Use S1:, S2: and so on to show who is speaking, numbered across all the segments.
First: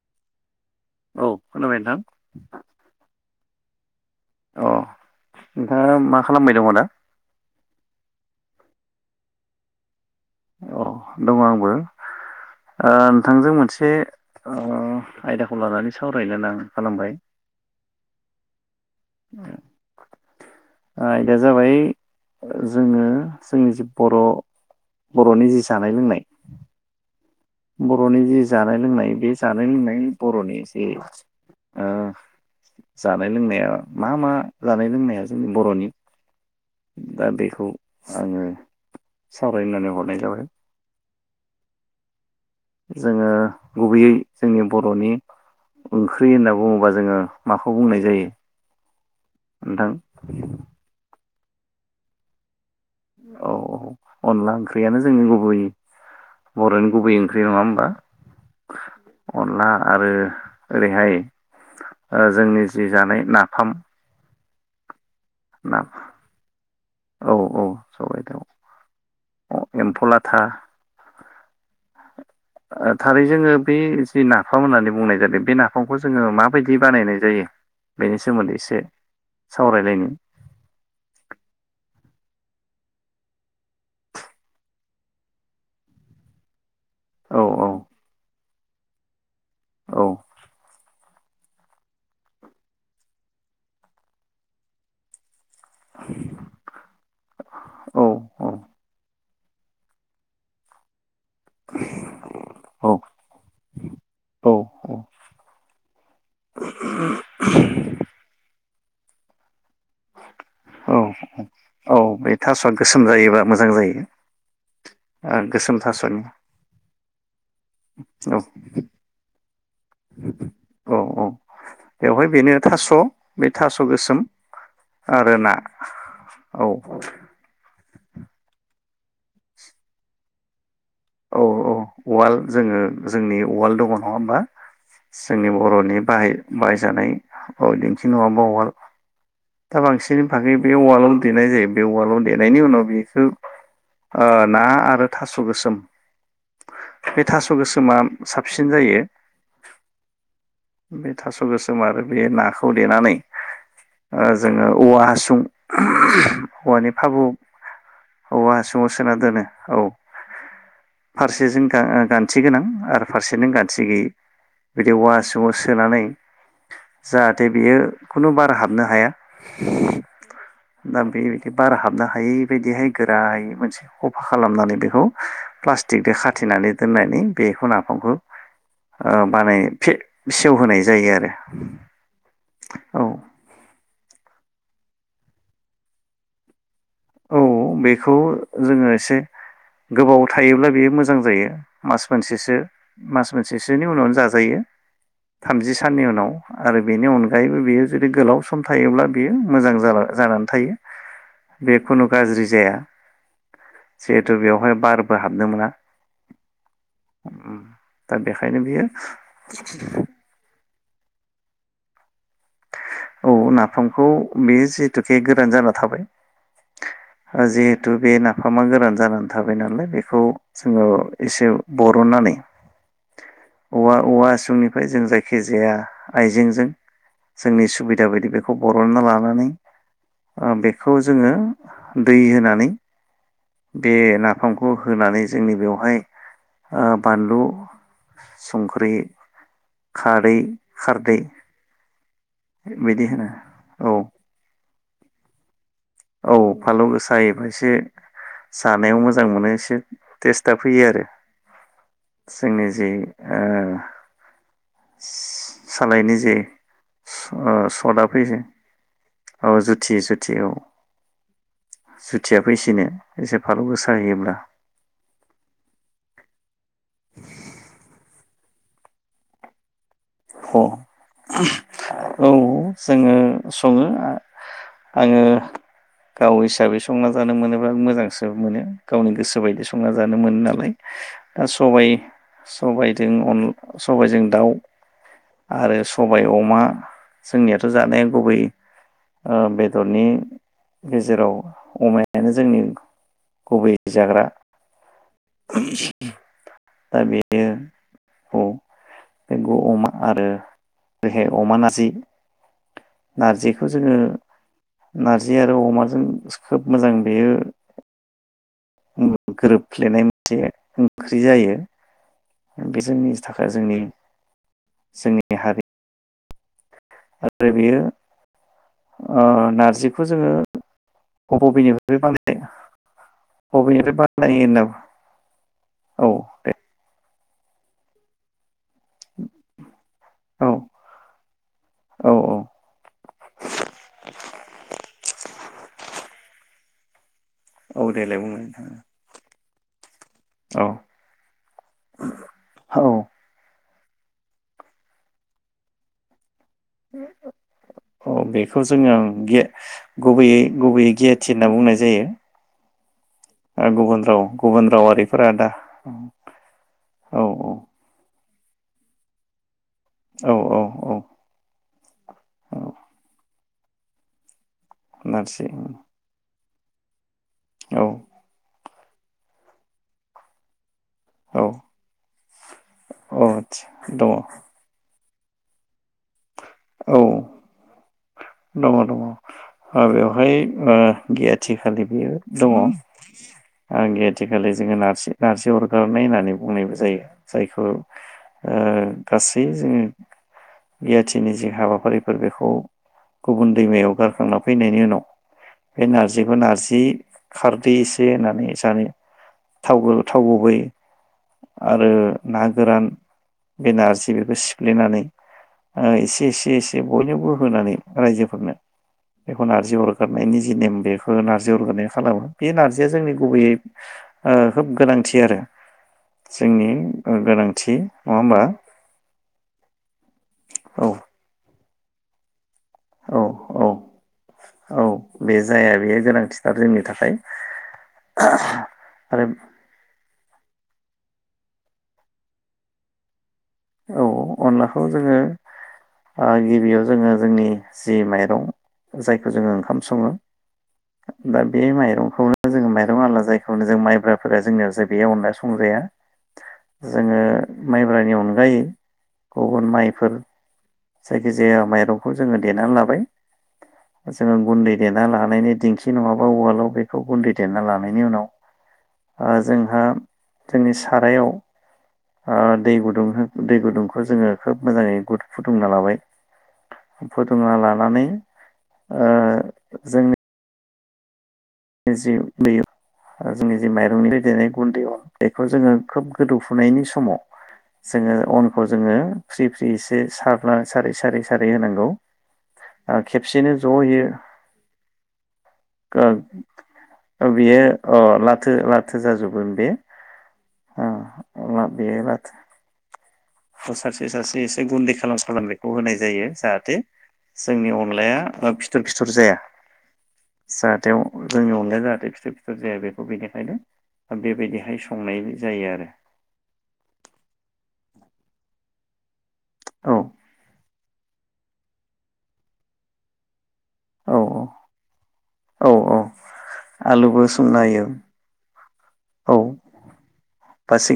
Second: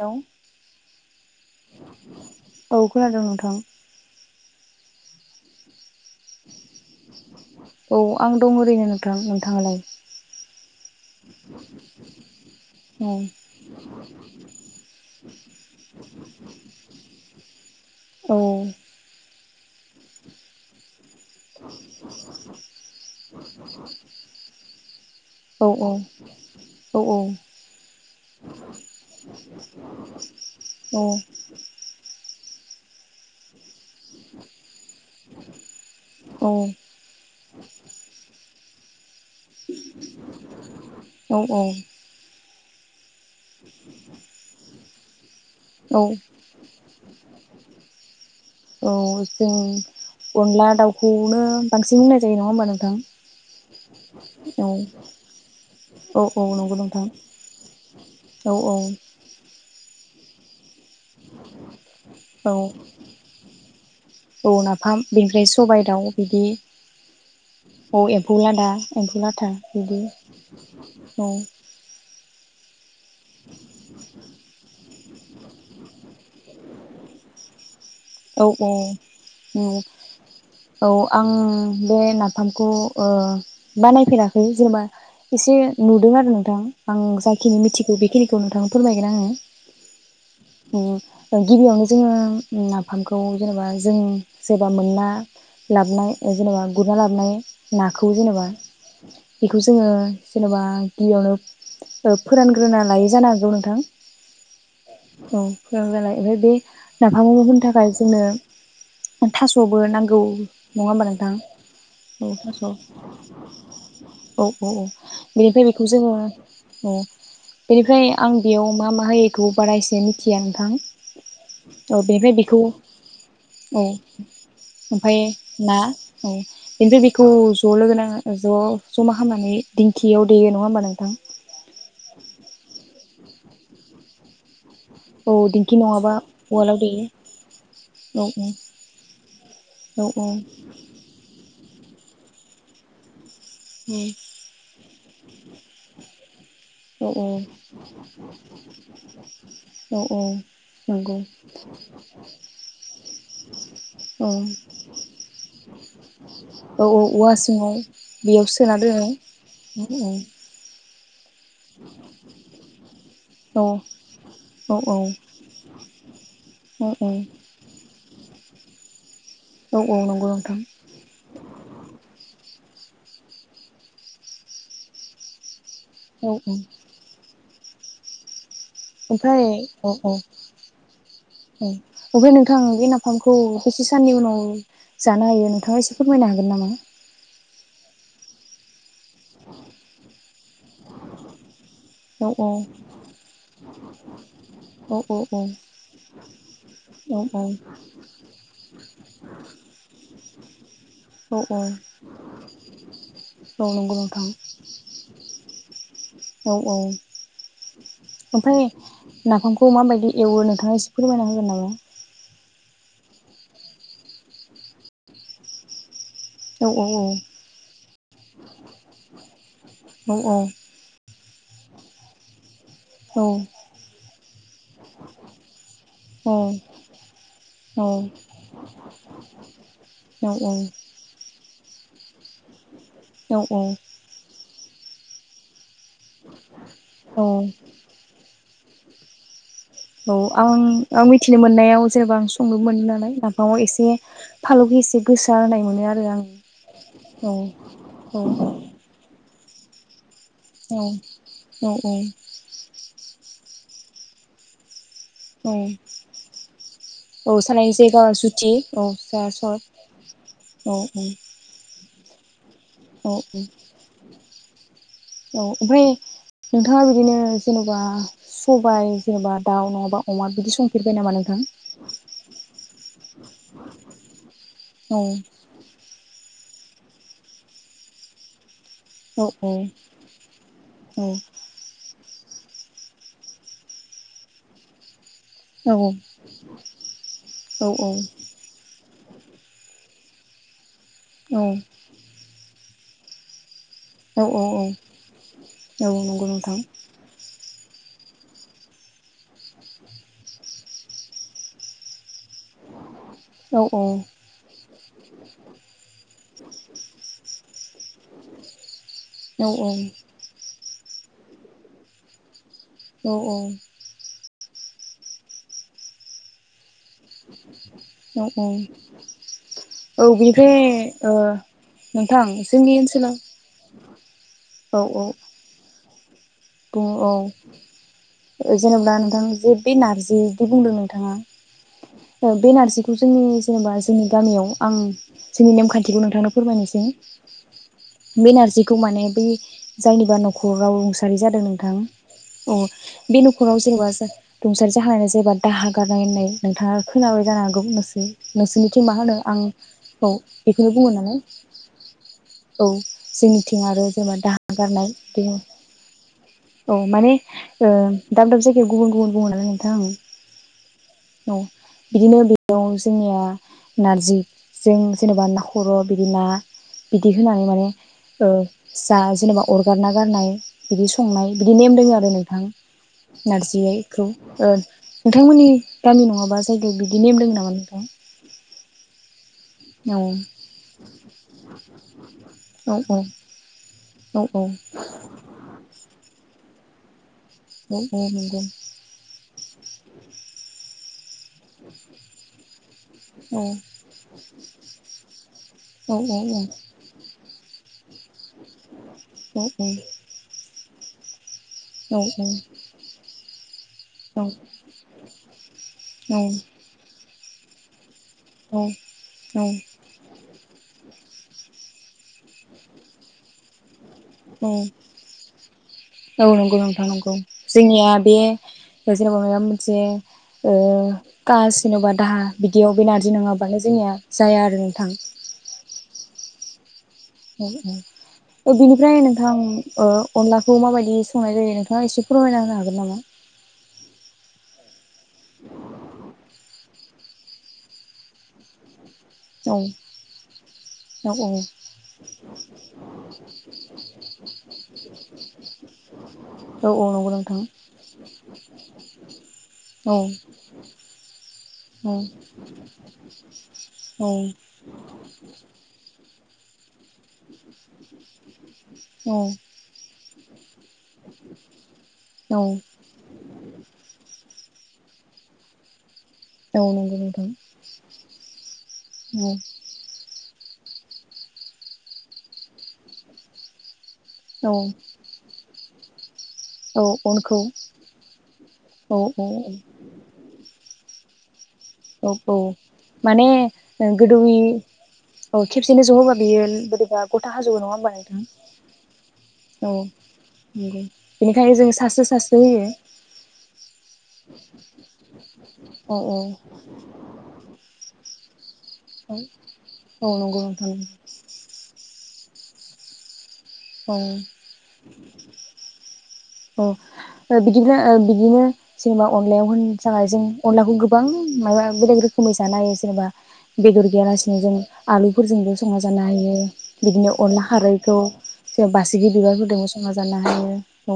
S1: Hello
S2: औ खोनाबाय नोंथां
S1: औ खोनादोंं नोंथां
S2: अ नोंथाङा मा खालामबाय दङ आदा
S1: औ आं दं ओरैनो नोंथां नोंथाङालाय
S2: औ दङ आंबो ओ
S1: औ
S2: नोंथांजों मोनसे ओ आयदाखौ लानानै सावरायनो [unintelligible] खालामबाय
S1: औ
S2: आयदाया जाबाय जोङो जोंनि जि बर' बर'नि जि
S1: औ औ
S2: जानाय लोंनाय
S1: औ
S2: बर'नि जि जानाय लोंनाय बे जानाय लोंनाय बर'नि एसे
S1: औ
S2: जानाय लोंनाया मा मा जानाय लोंनाया जोंनि बर'नि दा बेखौ आङो सावरायनो होननानै हरनाय जाबाय
S1: औ औ
S2: जोङो गुबैयै जोंनि बर'नि ओंख्रि होनना बुङोबा जोङो माखौ बुंनाय जायो
S1: औ
S2: नोंथां
S1: नो बांसिन बुंनाय जायो नङा होमबा नों
S2: औ औ अनला ओंख्रियानो जोंनि गुबै
S1: औ औ नंगौ
S2: बर'नि
S1: नोंथां
S2: गुबै ओंख्रि नङा होमबा
S1: औ औ
S2: अनला आरो [inaudible] ओरैहाय ओ
S1: औ
S2: जोंनि जि जानाय नाफाम
S1: औ नाफाम बेनिफ्राय
S2: ना
S1: सबायाइ दाउ बिदि
S2: औ
S1: औ
S2: सबाइ
S1: एम्फौ
S2: दाउ
S1: लादा एम्फौ लाथा बिदि
S2: एम्फौ लाथा
S1: औ
S2: आ थारै जोङो बे जि नाफाम होननानै बुंनाय बे नाफामखौ जोङो माबायदि बानायनाय जायो बेनि
S1: औ
S2: सोमोन्दै
S1: औ
S2: एसे सावरायलायनि
S1: औ आं बे नाफामखौ ओ बानायफेराखै जेबा एसे नुदों आरो नोंथां आं
S2: औ
S1: जायखिनि
S2: औ
S1: मिथिगौ बेखिनि खौ नोंथांनो फोरमायगोन आङो
S2: औ
S1: उम गिबियावनो जोङो नाफ फामखौ जेनेबा जों सोरबा मोना लाबनाय जेनेबा गुरना लाबनाय
S2: औ
S1: नाखौ जेनेबा बेखौ जोङो जेन'बा गिबियावनो ओ फोरानग्रोना
S2: औ
S1: लायो जानो हागौ नोंथां औ फोरानग्रा लायो ओमफाय बे [unintelligible] फाय जोङो अ थास' खौबो नांगौ नङा
S2: औ
S1: होमबा नोंथां औ
S2: बे
S1: थास'
S2: थास'आ
S1: औ
S2: गोसोम जायोबा मोजां जायो
S1: औ औ
S2: ओ
S1: बेनिफ्राय
S2: गोसोम
S1: बेखौ जोङो
S2: थास'नि
S1: औ बेनिफ्राय आं
S2: औ
S1: बेयाव मा मा होयो इखौ बारा एसे मिथिया नोंथां
S2: औ औ
S1: औ
S2: बेवहाय
S1: बेबायदि
S2: बेनो
S1: औ
S2: थास' बे थास' गोसोम
S1: ओमफाय ना औ बेनिफ्राय बेखौ ज' लोगो नाङो ज' ज'मा खालामनानै दिंखियाव देयो नङा होमबा नों
S2: औ औ उवाल जोङो जोंनि उवाल दङ नङा होमबा
S1: औ
S2: जोंनि
S1: दिंखि
S2: बर'नि
S1: नङाबा
S2: बाहाय
S1: उवालाव
S2: बाहायजानाय
S1: देयो
S2: औ दिन्थि
S1: औ
S2: नङाबा उवाल दा
S1: औ
S2: बांसिन बागै बे उवालावनो देनाय जायो बे उवालाव देनायनि उनाव बेखौ ओ ना आरो थास' गोसोम
S1: औ
S2: बे
S1: औ
S2: थास' गोसोमा साबसिन जायो
S1: औ औ
S2: बे
S1: नंगौ
S2: थास' गोसोम आरो बे नाखौ देनानै
S1: औ औ औ
S2: ओ जोङो औवा हासुं औवानि फाबु
S1: औवा हासुंङाव बेयाव
S2: औवा
S1: सोना
S2: हासुङाव
S1: दोनो
S2: औ
S1: उ उ
S2: फारसेजों गा-गानथि गोनां आरो फारसेजों
S1: औ
S2: गानथि गैयि
S1: औ
S2: बिदि
S1: औ
S2: औवा हासुंङाव सोनानै
S1: औ औ
S2: जाहाथे बियो खुनु बार हाबनो हाया
S1: औ औ नंगौ नोंथां
S2: दा बेबायदि बार हाबनो हायि बिदिहाय गोरायै मोनसे खफा खालामनानै बेखौ प्लास दिगदो
S1: औ औ
S2: खाथेनानै दोननानै बेखौ नाफामखौ ओ
S1: ओमफ्राय
S2: बानाय
S1: औ
S2: फे
S1: औ औ
S2: सेवहोनाय जायो आरो
S1: ओमफाय नोंथां बे
S2: औ
S1: नाफामखौ बेसे साननि उनाव जानो हायो नोंथाङा एसे फोरमायनो हागोन नामा?
S2: औ बेखौ जोङो एसे गोबाव थायोब्ला बेयो मोजां जायो मास
S1: औ औ
S2: मोनसेसो मास मोनसेसोनि उनावनो जाजायो
S1: औ औ
S2: थामजि साननि उनाव आरो बेनि अनगायैबो
S1: औ
S2: बियो जुदि गोलाव सम थायोब्ला बियो मोजां जाना जानानै थायो
S1: औ
S2: बे खुनु गाज्रि जाया
S1: औ नंगौ नोंथां
S2: जिहेथु बेवहाय बारबो हाबनो मोना
S1: औ औ
S2: [unintelligible]
S1: ओमफ्राय
S2: बियो
S1: नाफामखौ मा बायदि एवो नोंथा फोरमायना होगोन नामा?
S2: औ, नाफामखौ बे जिहेतुके गोरान जाना थाबाय
S1: औ औ औ।
S2: थु बे नाफामा गोरान जागोन थाबाय नालाय
S1: औ
S2: बेखौ जोङो एसे बरननानै औवा-औवा हासुंनिफ्राय जों जायखिजाया
S1: औ
S2: आइजेंजों जोंनि
S1: औ
S2: सुबिदा
S1: औ
S2: बायदि बेखौ बर'ना लानानै ओ बेखौ जोङो [unintelligible] दै होनानै बे नाफाम खौ होनानै जोंनि बेयाव फ्राय ओ बानलु, संख्रि,
S1: औ,
S2: खारै
S1: आं आं
S2: खारदै
S1: मिथिनो मोननायाव जेनेबा आं संनो मोनो
S2: बिदि
S1: नालाय
S2: होनो
S1: नाफामाव एसे
S2: औ
S1: फालौखौ एसे गोसा [unintelligible]
S2: औ, फालौ
S1: औ
S2: गोसायोब्लासो
S1: औ
S2: जानायाव मोजां मोनो। एसे टेस्टआ फैयो
S1: औ
S2: आरो
S1: औ औ
S2: जोंनि जि ओ
S1: औ
S2: सालायनि जे
S1: औ [unintelligible]
S2: ओ सदा
S1: जायगा
S2: फैयो
S1: सुथि औ जा
S2: औ
S1: सथ औ औ।
S2: सुथिया फैसिनो
S1: औ
S2: एसे
S1: औ
S2: फालौ गोसा होयोब्ला।
S1: औ ओमफ्राय नोंथाङा बिदिनो जेनबा सबाय जेनेबा दाउ नङाबा। अमा बिदि
S2: अ औ।
S1: संफेरबाय नामा नोंथां?
S2: जोङो संङो
S1: औ
S2: आङो गाव हिसाबै संना जानो मोनोब्ला मोजांसो मोनो। गावनि
S1: औ
S2: गोसो बायदि संना जानो मोनो नालाय
S1: औ
S2: दा सबाइ सबायाइजों अन सबायाइजों दाउ। आरो
S1: औ
S2: सबाय अमा जोंनियाथ'
S1: औ
S2: जानाया गुबै। ओ बेदरनि गेजेराव
S1: औ
S2: अमायानो जोंनि गुबै
S1: औ
S2: जाग्रा
S1: औ औ औ नंगौ नोंथां
S2: दा बे ए अ [inaudible] अमा आरो बेहाय अमा नारजि
S1: औ
S2: नार्जिखौ जोङो नारजि आरो अमाजों खोब मोजां बेयो उम
S1: औ
S2: गोरोब फ्लेनाय मोनसे ओंख्रि जायो बे जोंनि
S1: औ
S2: थाखाय जोंनि जोंनि हारि आरो बेयो
S1: औ
S2: ओ
S1: औ
S2: नारजिखौ
S1: बिनिफ्राय ओ
S2: जोङो बबेनिफ्राय
S1: नोंथां
S2: बानाय
S1: जोंनि ओनसोलाव
S2: बबेनिफ्राय बानायो होनना औ
S1: ग औ जेनेबा नोंथां जे बे नारजि बिदि
S2: औ
S1: बुंदों नोंथाङा
S2: औ
S1: ओ बे नारजिखौ जोंनि जेनेबा जोंनि गामियाव आं जोंनि नेमखान्थिखौ नोंथांनो फोरमायनोसै
S2: औ देलाय
S1: बे
S2: बुंलाय नोंथां
S1: नारजिखौ माने बै जायनिबा
S2: औ
S1: न'खराव रंस जादों नोंथां औ बे न'खराव जेनेबा रुंसारि जाहानो जेनबा दाहा गारनाय होननाय नोंथाङा खैनाबाय जानो हागौ नोंसोर
S2: औ बेखौ
S1: नोंसोरनिथि मा
S2: जोङो
S1: होनो आं
S2: गे
S1: औ
S2: गुबैयै
S1: बेखौनो बुङो
S2: गुबैयै
S1: नालाय
S2: गियाथि होनना बुंनाय जायो
S1: औ जोंनिथिं
S2: ओ
S1: आरो
S2: गुबुन
S1: जेनेबा
S2: राव
S1: दाहा
S2: गुबुन
S1: गारनाय बे
S2: रावारिफोरा दा
S1: औ माने ओ दाब दाब जायगायाव गुबुन गुबुन बुङो नोंथां
S2: औ औ औ
S1: बिदिनो
S2: औ
S1: बेयाव जोंनिया नारजि जों जेनेबा ना
S2: नारजि
S1: खर' बिदि ना दिहुनानै माने
S2: औ
S1: जा जेनेबा अरगारना गारनाय बिदि संनाय
S2: औ
S1: बिदि नेम दोङ आरो नोंथां
S2: आदसा
S1: नारजिखौ
S2: दङ
S1: नोंथांमोननि गामि नङाबा बिदि
S2: औ
S1: नेम दों नामा नोंथां?
S2: दङ दङ ओ
S1: औ
S2: बेवहाय ओ गैयाथिखालि बेयो दङ ओ
S1: औ औ औ
S2: गिथिखालि जोङो नारसि-नारजि अरगारनाय होननानै बुंनायबो जायो जायखौ ओ
S1: औ औ नंगौ
S2: गासै जों गियाथि नि जे हाबाफारिफोर बेखौ
S1: औ
S2: गुबुन दैमायाव गारखांना फैनायनि उनाव बे
S1: औ
S2: नारजिखौ
S1: औ
S2: नारजि खारदै एसे होनानै
S1: औ
S2: [unintelligible]
S1: औ
S2: थावबो थाव गुबै आरो ना गोरान बे नारजि बेखौ सिफ्लेनानै ओ एसे एसे एसे बयनोबो बो होनानै रायजोफोरनो बेखौ नारजि अर गारनायनि जि नेम बेखौ नारजि अरगानाय खालामो बे नारजिया जोंनि गुबैयै खोब गोनांथि आरो
S1: ओम औ नंगौ
S2: जोंनि
S1: नोंथां नंगौ
S2: गोनांथि
S1: जोंनिया
S2: नङा
S1: बे
S2: होमबा
S1: [unintelligible] मोनसे ओ
S2: औ
S1: खास जेनबा दाहा बिदियाव बे नारजि
S2: औ
S1: नङाबानो
S2: औ
S1: जोंनिया जाया आरो
S2: औ
S1: नोंथां
S2: बे जाया बेयो गोनांथिथार जोंनि थाखाय
S1: ओम ओम ओ बिनिफ्राय
S2: आरो
S1: नोंथां ओ अनलाखौ माबायदि संनाय जायो नोंथाङा एसे फोरमायना होनो हागोन नामा?
S2: औ अनला जोङो ओ गिबि याव जोङो जोंनि जि माइरं जायखौ जोङो
S1: औ
S2: ओंखाम सङो
S1: औ
S2: दा बे माइरंखौनो जोङो माइरं आलला जायखौनो जों माइब्राफोरा जोंनियाव जे बेयाव अनला संजाया
S1: औ औ नंगौ
S2: जोङो
S1: नोंथां
S2: माइब्रानि अन गुबुन
S1: औ
S2: माइफोर जा जे
S1: औ
S2: माइरंखौ जोङो देनानै लाबाय
S1: औ
S2: जोङो गुन्दै देना लानायनि दिंखि नङाबा अवालाव बे बेखौ गुन्दै देना लानायनि उनाव
S1: औ
S2: ओ जोंहा जोंनि सारायाव ओ
S1: औ
S2: दै गुदुं हो गुदुंखौ जोङो खोब मोजाङै गुद फुदुंना लाबाय
S1: औ नंगौ नोंथां
S2: फुदुंना लानानै ओ
S1: औ
S2: जोंनि जि दैयो आरो जोंनि जि माइ रंनि दैदोनो
S1: औ
S2: गुन्दैआव बेखौ जोङो खोब गोदौ फुनायनि
S1: औ
S2: समाव
S1: अनखौ
S2: जोङो अनखौ
S1: औ
S2: जोङो फ्रि फ्रि एसे सार सारै सारै सारै होनांगौ
S1: औ औ
S2: ओ
S1: माने
S2: खेबसेनो ज'यो
S1: गोदौै औ खेबसेनो जहोबा बेयो बोरैबा गथा हाजोबो
S2: बेयो
S1: नङा होमबा
S2: अ
S1: नोंथां
S2: लाथो लाथो जाजोबगोन बे
S1: औ नंगौ बेनिखायनो
S2: ओं
S1: जों सास्रो सास्रो होयो
S2: बेब्लाथो सारसो सारसो एसे गुन्दै खालाम सारांनायखौ
S1: औ
S2: होनाय जायो। जाहाथे जोंनि अनलाया ओ फिद फिथर फिथर
S1: औ
S2: जाया
S1: औ नंगौ नोंथां
S2: जाहाथे जोंनि अनलाया जाहाथे फिथर फिथर जाया बेखौ बिनो ओंखायनो बेबायदिहाय संनाय आरो
S1: अ बिदिब्ला बिदिनो सिमाव अनलायाव होनो
S2: औ
S1: थाखाय जों अनलाखौ गोबां माबा बेलेग रोखोमै जानो हायो जेनेबा बेदर
S2: औ
S1: गैयालासिनो जों आलुफोरजोंबो
S2: औ
S1: संना जानो
S2: औ
S1: हायो बिदिनो
S2: आलुबो
S1: अनला
S2: सोमना होयो
S1: खारैखौ जों बासिगि
S2: औ
S1: बिबारफोरजोंबो संना जानो हायो। औ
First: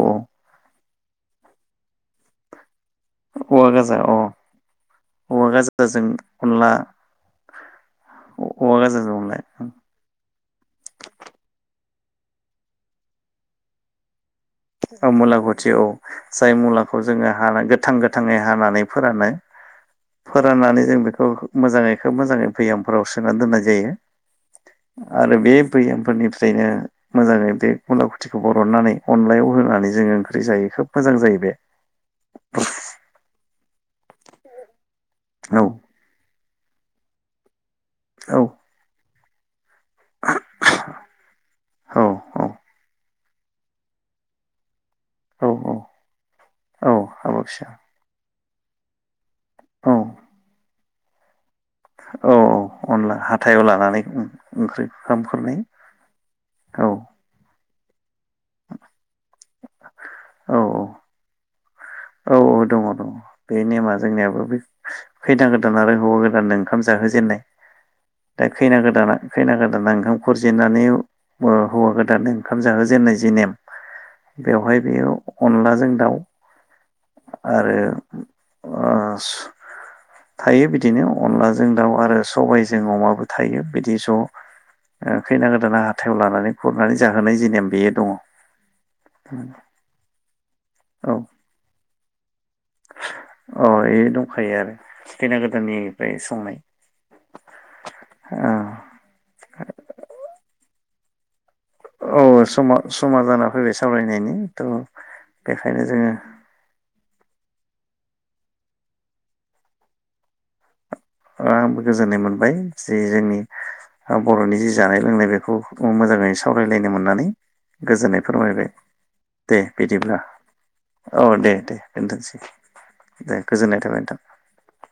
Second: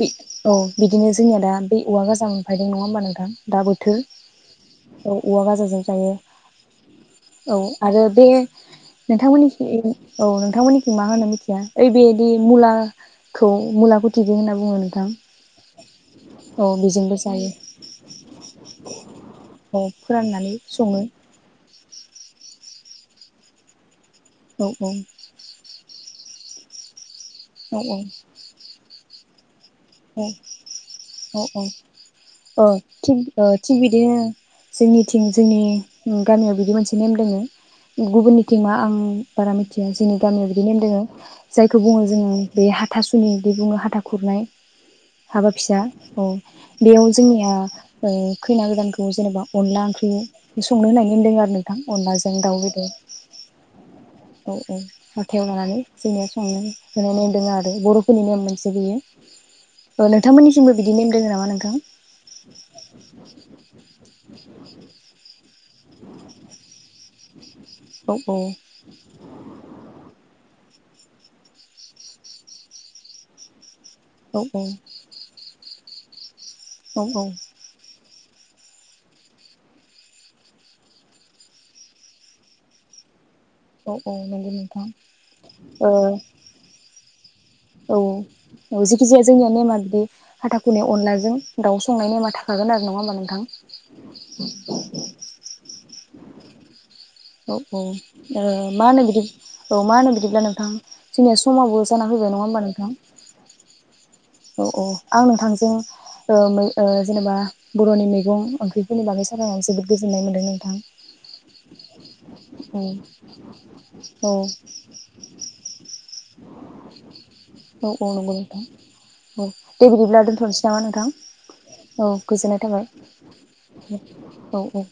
S1: बि औ बिदिनो जोंनिया दा बे औवा गोजां मोनफायदों नङा होमबा नोंथां दा
S2: औवा
S1: बोथोर
S2: गाजा औ औवा गाजाजों अनला
S1: औ आरो बे
S2: औवा गाजाजों अनला
S1: नोंथांमोननिखै औ नोंथांमोननिखै मा होनो मिथिया ओइ बेदि मुलाखौ मुला गुदि
S2: औ मुलागुथि औ जाय
S1: औ
S2: मुलाखौ
S1: बेजोंबो
S2: जोङो
S1: जायो
S2: हाना गोथां गोथाङै हानानै फोरानो
S1: औ
S2: फोराननानै जों
S1: सङो
S2: बेखौ मोजाङै बेखौ मोजाङै बैयामफोराव सोनानै दोननाय जायो।
S1: औ
S2: आरो बे बैयाम फोरनिफ्रायनो मोजाङै बे
S1: औ
S2: गुला खुथिखौ बरननानै अनलायाव [unintelligible] जों ओंख्रि
S1: औ
S2: जायो खोब मोजां जायो
S1: औ
S2: बे।
S1: औ ओ थिग ओ थिग बिदिनो जोंनि
S2: औ
S1: जोंनि गामियाव बि बिदि मोनसे नेम दोङो
S2: औ
S1: गुबुननिथिं मा आं बारा मि जोंनि गामियाव बिदि नेम दोङो जायखौ
S2: औ
S1: बुङो जोङो
S2: औ
S1: बे हाथा सु दि बुंङो हाथा खुरनाय
S2: औ
S1: हाबा
S2: औ
S1: फिसा औ
S2: औ
S1: बेयाव
S2: हाबा
S1: जोंनिया
S2: फिसा
S1: ओ खैना गोदानखौ जेनेबा अनला
S2: औ
S1: ओंख्रि संनो होनाय नेम दोङो आरो थां
S2: औ
S1: अनलाजों दाउ बेदर
S2: अनला हाथायाव लानानै
S1: औ औ
S2: ओंख्रि
S1: हाथायाव
S2: ओंखामखौलाय
S1: लानानै जोंनिया संनानै
S2: औ
S1: होनाय नेम दं आरो बर' फोरनि नेयम मोनसे बियो औ नोंथांमोननिसिमबो बिदि नेमदों नामा मा नोंथां
S2: औ औ दङ दङ बे नेमा जोंनियाबो बे फैनांगोन गो आरो हौवा गोदाननो ओंखाम जाहो जेननाय
S1: औ
S2: दा खैना गोदाना खैना गोदाना ओंखाम खुरजि जेनानै ओ हौवा गोदान ओंखाम जाहो जेननाय जि नेम
S1: औ
S2: बेवहाय बेयो अनलाजों जों दाउ
S1: औ औ
S2: आरो ओ थायो बिदिनो अनलाजों दाउ आरो सबायजों अमाबो थायो बिदि
S1: औ
S2: ज' ओ
S1: औ नंगौ नोंथां
S2: खैना गोदाना
S1: ओ
S2: हाथायाव लानानै खुरनानै जाहोनाय जि नेम बेयो
S1: औ
S2: दङ
S1: औ ओ जेखि जाया जोंनिया नेमा बिदि हाथा खुरनाय अनलाजों दाउसा बुंंनायनि ने माथा
S2: अ एयो दंखायो आरो खैना गोदाननिफ्राय संनाय
S1: औ औ ओ मा
S2: औ
S1: होनो बिदि ओ मा होनो बिदिब्ला नोथां जोंनिया समाबो जाना फैबाय नङा
S2: औ
S1: होमबा
S2: समा
S1: नोंथां
S2: समा जाना फैबाय सावरायनायनि थ'
S1: औ औ आं
S2: बेखायनो जोङो
S1: नोंथांजों मै ओ जेनेबा बर'नि मैगं ओंख्रिफोरनि बागै सावरायनायाव जोबोद गोजोननाय मोन्दों नोंथां
S2: आंबो गोजोननाय मोनबाय जि जोंनि
S1: औ
S2: बर'नि जि जानाय लोंनाय बेखौ मोजाङै सावरायलायनो मोननानै
S1: औ औ
S2: गोजोननाय
S1: नंगौ नोंथां
S2: फोरमायबाय
S1: औ दे बिदिब्ला दोन्थ'नोसै नामा
S2: औ दे दे
S1: नोंथां औ
S2: दोनथ'सै
S1: गोजोननाय
S2: दे गोजोननाय नोंथां
S1: थाबाय औ औ